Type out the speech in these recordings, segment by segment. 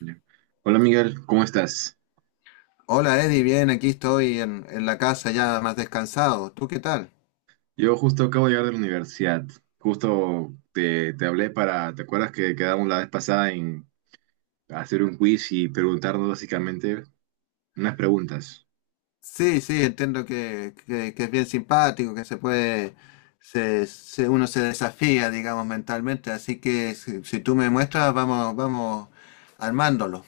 Ya. Hola Miguel, ¿cómo estás? Hola Eddie, bien, aquí estoy en la casa ya más descansado. ¿Tú qué tal? Yo justo acabo de llegar de la universidad. Justo te hablé para, ¿te acuerdas que quedamos la vez pasada en hacer un quiz y preguntarnos básicamente unas preguntas? Sí, entiendo que es bien simpático, que se puede, uno se desafía, digamos, mentalmente, así que si tú me muestras, vamos, vamos armándolo.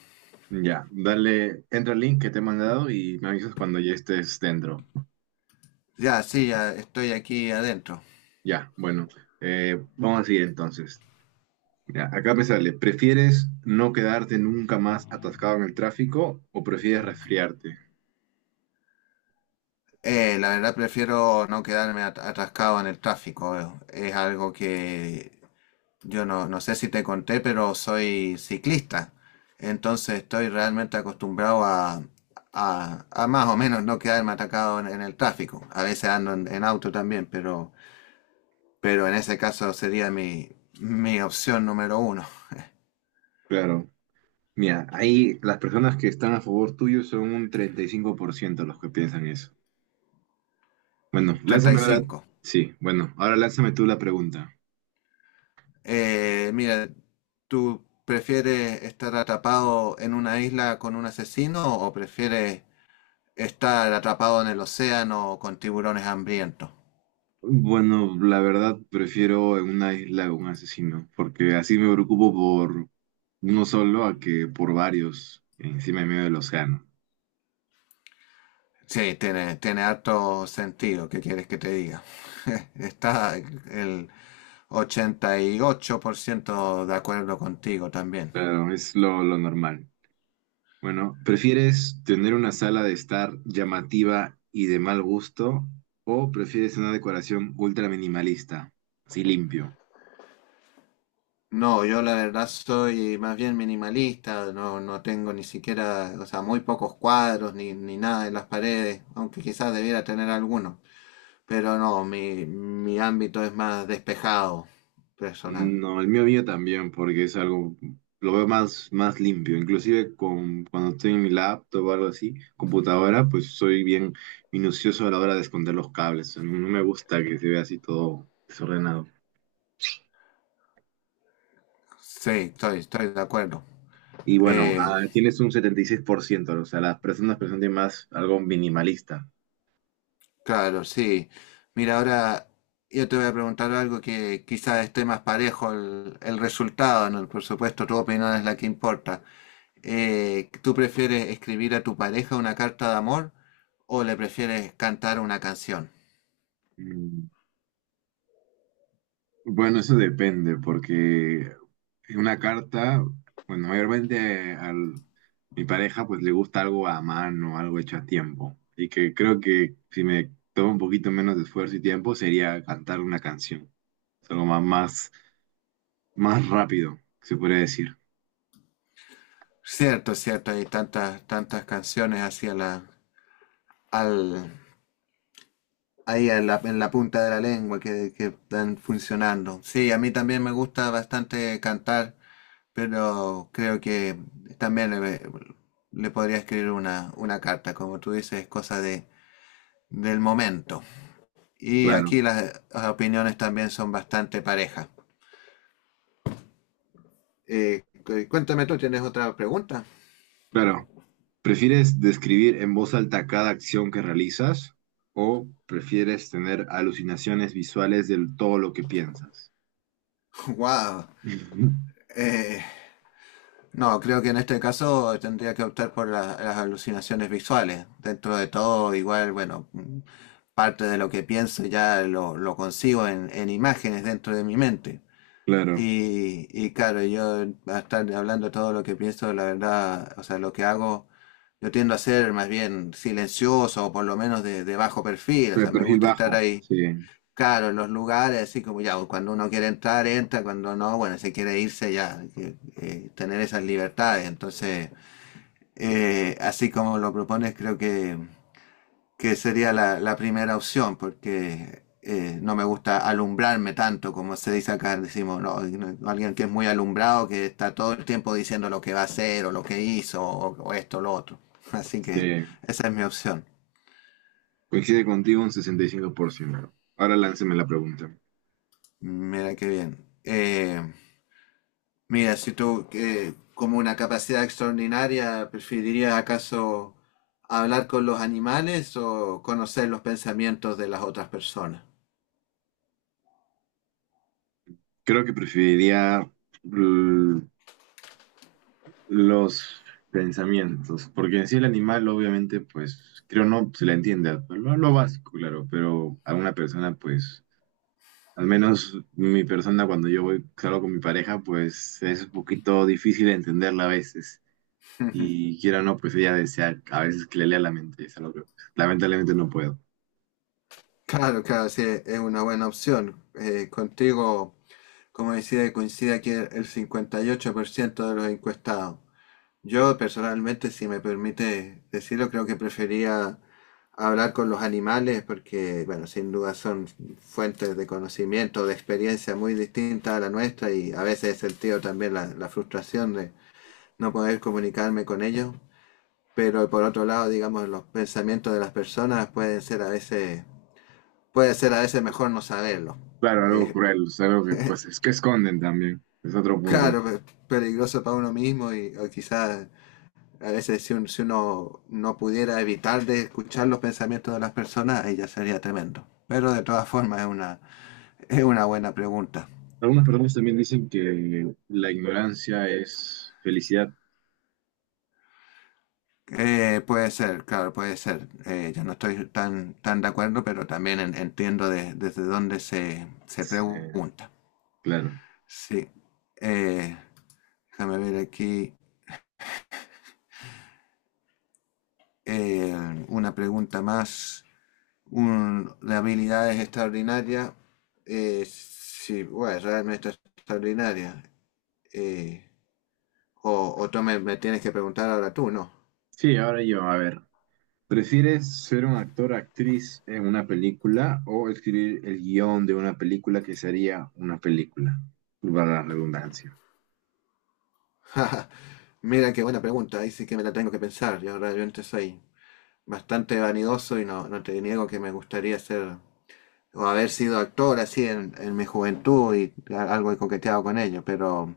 Ya, dale, entra al link que te he mandado y me avisas cuando ya estés dentro. Ya, sí, ya estoy aquí adentro. Ya, bueno, vamos a seguir entonces. Mira, acá me sale, ¿prefieres no quedarte nunca más atascado en el tráfico o prefieres resfriarte? La verdad prefiero no quedarme atascado en el tráfico. Es algo que yo no sé si te conté, pero soy ciclista. Entonces estoy realmente acostumbrado a, a más o menos no quedarme atacado en el tráfico. A veces ando en auto también, pero en ese caso sería mi opción número uno. Claro. Mira, ahí las personas que están a favor tuyo son un 35% los que piensan eso. Bueno, lánzame ahora. 35. Sí, bueno, ahora lánzame tú la pregunta. Mira, ¿tú prefieres estar atrapado en una isla con un asesino o prefieres estar atrapado en el océano con tiburones hambrientos? Bueno, la verdad prefiero en una isla un asesino, porque así me preocupo por uno solo a que por varios encima en medio del océano. Sí, tiene harto sentido, ¿qué quieres que te diga? Está el 88% de acuerdo contigo también. Claro, es lo normal. Bueno, ¿prefieres tener una sala de estar llamativa y de mal gusto o prefieres una decoración ultra minimalista, así limpio? No, yo la verdad soy más bien minimalista, no tengo ni siquiera, o sea, muy pocos cuadros ni nada en las paredes, aunque quizás debiera tener alguno. Pero no, mi ámbito es más despejado, personal. No, el mío mío también, porque es algo, lo veo más, más limpio. Inclusive con, cuando estoy en mi laptop o algo así, computadora, pues soy bien minucioso a la hora de esconder los cables. O sea, no me gusta que se vea así todo desordenado. Sí, estoy de acuerdo. Y bueno, Eh, ah, tienes un 76%, o sea, las personas presentan más algo minimalista. Claro, sí. Mira, ahora yo te voy a preguntar algo que quizás esté más parejo el resultado, ¿no? Por supuesto, tu opinión es la que importa. ¿Tú prefieres escribir a tu pareja una carta de amor o le prefieres cantar una canción? Mm, bueno, eso depende, porque en una carta, bueno, mayormente a mi pareja pues le gusta algo a mano, algo hecho a tiempo. Y que creo que si me toma un poquito menos de esfuerzo y tiempo sería cantar una canción. Es algo más, más, más rápido, se podría decir. Cierto, cierto, hay tantas canciones hacia al, ahí en en la punta de la lengua que están funcionando. Sí, a mí también me gusta bastante cantar. Pero creo que también le podría escribir una carta, como tú dices, es cosa de, del momento. Y Claro, aquí las opiniones también son bastante parejas. Cuéntame tú, ¿tienes otra pregunta? claro. ¿Prefieres describir en voz alta cada acción que realizas o prefieres tener alucinaciones visuales de todo lo que piensas? Wow. Eh, no, creo que en este caso tendría que optar por las alucinaciones visuales. Dentro de todo, igual, bueno, parte de lo que pienso ya lo consigo en imágenes dentro de mi mente. Claro, Y claro, yo a estar hablando todo lo que pienso, la verdad, o sea, lo que hago, yo tiendo a ser más bien silencioso o por lo menos de bajo perfil, o de sea, me perfil gusta estar bajo, ahí, sí, claro, en los lugares, así como ya, cuando uno quiere entrar, entra, cuando no, bueno, si quiere irse ya, que, tener esas libertades. Entonces, así como lo propones, creo que sería la primera opción, porque no me gusta alumbrarme tanto, como se dice acá, decimos, no, no, alguien que es muy alumbrado, que está todo el tiempo diciendo lo que va a hacer o lo que hizo o esto o lo otro. Así que sí. esa es mi opción. Coincide contigo un 65%. Ahora lánceme la pregunta. Mira qué bien. Eh, Mira, si tú como una capacidad extraordinaria, ¿preferirías acaso hablar con los animales o conocer los pensamientos de las otras personas? Creo que preferiría l- los pensamientos, porque en sí el animal obviamente, pues, creo no se le entiende, lo básico, claro, pero a una persona, pues, al menos mi persona cuando yo voy, salgo con mi pareja, pues es un poquito difícil de entenderla a veces. Y quiera o no, pues ella desea a veces que le lea la mente, es algo que pues, lamentablemente no puedo. Claro, claro, sí, es una buena opción. Contigo, como decía, coincide aquí el 58% de los encuestados. Yo personalmente, si me permite decirlo, creo que prefería hablar con los animales porque, bueno, sin duda son fuentes de conocimiento, de experiencia muy distintas a la nuestra y a veces he sentido también la frustración de no poder comunicarme con ellos. Pero por otro lado, digamos, los pensamientos de las personas pueden ser a veces puede ser a veces mejor no saberlo. Claro, algo Eh, cruel, es algo que pues es que esconden también, es otro punto. claro, peligroso para uno mismo y o quizás a veces si, si uno no pudiera evitar de escuchar los pensamientos de las personas, ahí ya sería tremendo. Pero de todas formas es es una buena pregunta. Algunas personas también dicen que la ignorancia es felicidad. Puede ser, claro, puede ser. Yo no estoy tan de acuerdo, pero también entiendo desde dónde se Eh, pregunta. claro. Sí. Eh, Déjame ver aquí una pregunta más. Un- de habilidades extraordinarias. Eh, sí, bueno, realmente extraordinaria. Eh, o tú me tienes que preguntar ahora tú, ¿no? Sí, ahora yo, a ver. ¿Prefieres ser un actor, actriz en una película o escribir el guión de una película que sería una película? Para la redundancia. Mira qué buena pregunta, ahí sí que me la tengo que pensar. Yo realmente soy bastante vanidoso y no, no te niego que me gustaría ser o haber sido actor así en mi juventud y algo he coqueteado con ello,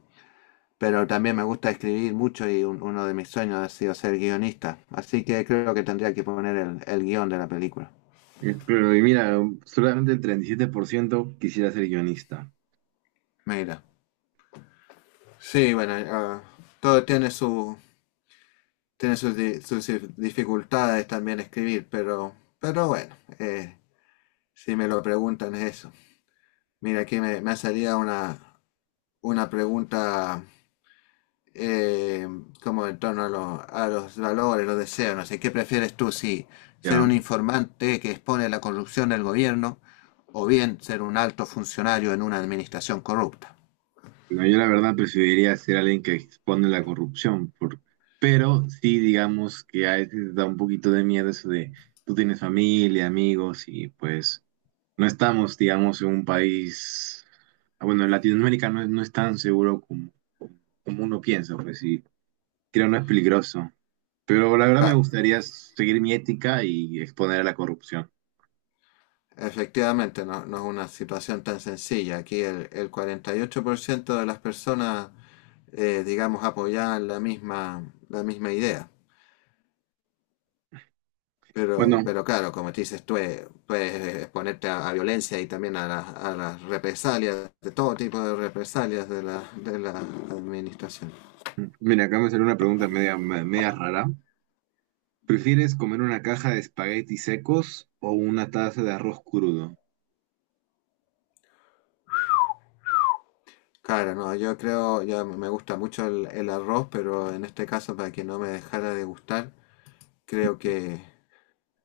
pero también me gusta escribir mucho y uno de mis sueños ha sido ser guionista. Así que creo que tendría que poner el guión de la película. Es- Pero y mira, solamente el 37% quisiera ser guionista. Mira. Sí, bueno, ah, todo tiene su tiene sus dificultades también escribir, pero bueno, si me lo preguntan es eso. Mira, aquí me salía una pregunta eh, como en torno a, a los valores, los deseos, no sé, ¿qué prefieres tú? Si ser ¿Ya? un informante que expone la corrupción del gobierno o bien ser un alto funcionario en una administración corrupta. No, yo la verdad preferiría ser alguien que expone la corrupción, por- pero sí digamos que a veces da un poquito de miedo eso de tú tienes familia, amigos y pues no estamos, digamos, en un país, ah, bueno, en Latinoamérica no, es- no es tan seguro como, como uno piensa, pues sí, creo no es peligroso, pero la verdad me Ca- gustaría seguir mi ética y exponer a la corrupción. Efectivamente, no, no es una situación tan sencilla. Aquí el 48% de las personas, digamos, apoyaban la misma idea. Bueno, Pero claro, como te dices, tú puedes exponerte a violencia y también a a las represalias, de todo tipo de represalias de de la administración. mira, acá me salió una pregunta media, media rara. ¿Prefieres comer una caja de espaguetis secos o una taza de arroz crudo? Claro, no, yo creo, ya me gusta mucho el arroz, pero en este caso, para que no me dejara de gustar, creo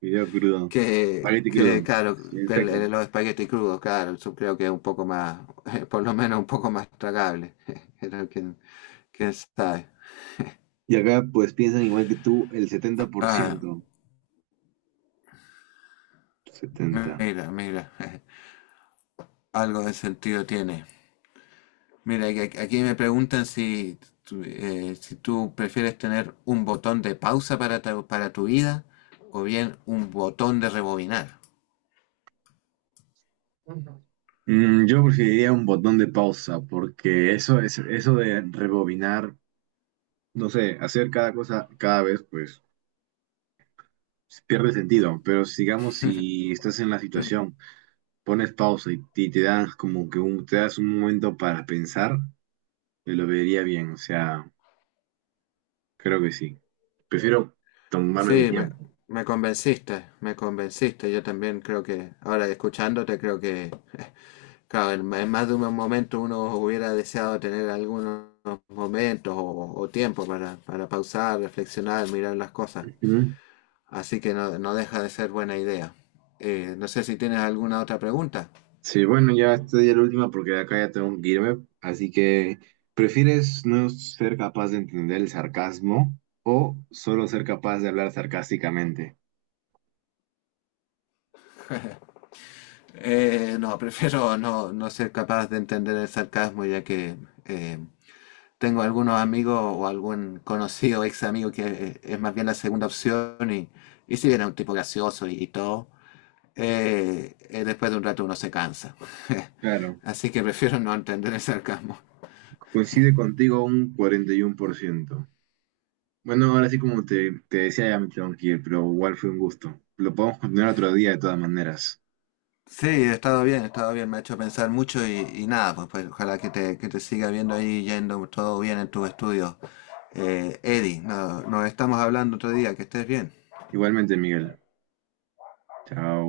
Video crudo. Espagueti que crudo. claro, Bien que seco. Los espaguetis crudos, claro, eso creo que es un poco más, por lo menos un poco más tragable. Creo que, quién sabe. Y acá pues piensan igual que tú, el Ah, 70%. 70. mira, mira. Algo de sentido tiene. Mira, aquí aquí me preguntan si, si tú prefieres tener un botón de pausa para para tu vida o bien un botón de rebobinar. Mm, yo preferiría un botón de pausa porque eso es eso de rebobinar, no sé, hacer cada cosa cada vez pues pierde sentido, pero sigamos si estás en la situación, pones pausa y te das como que un, te das un momento para pensar, te lo vería bien, o sea, creo que sí. Prefiero tomarme mi Sí, tiempo. me convenciste, me convenciste. Yo también creo que, ahora escuchándote, creo que, claro, en más de un momento uno hubiera deseado tener algunos momentos o tiempo para pausar, reflexionar, mirar las cosas. Ujú. Así que no, no deja de ser buena idea. No sé si tienes alguna otra pregunta. Sí, bueno, ya esta ya es la última porque de acá ya tengo que irme. Así que, ¿prefieres no ser capaz de entender el sarcasmo o solo ser capaz de hablar sarcásticamente? No, prefiero no ser capaz de entender el sarcasmo ya que eh, tengo algunos amigos o algún conocido ex amigo que es más bien la segunda opción y si bien es un tipo gracioso y todo, después de un rato uno se cansa. Claro, Así que prefiero no entender el sarcasmo. coincide contigo un 41%. Bueno, ahora sí, como te decía, ya me tengo que ir, pero igual fue un gusto. Lo podemos continuar otro día de todas maneras. Sí, he estado bien, me ha hecho pensar mucho y nada, pues, pues, ojalá que te siga viendo ahí yendo todo bien en tus estudios. Eddie, nos estamos hablando otro día, que estés bien. Igualmente, Miguel. Chao.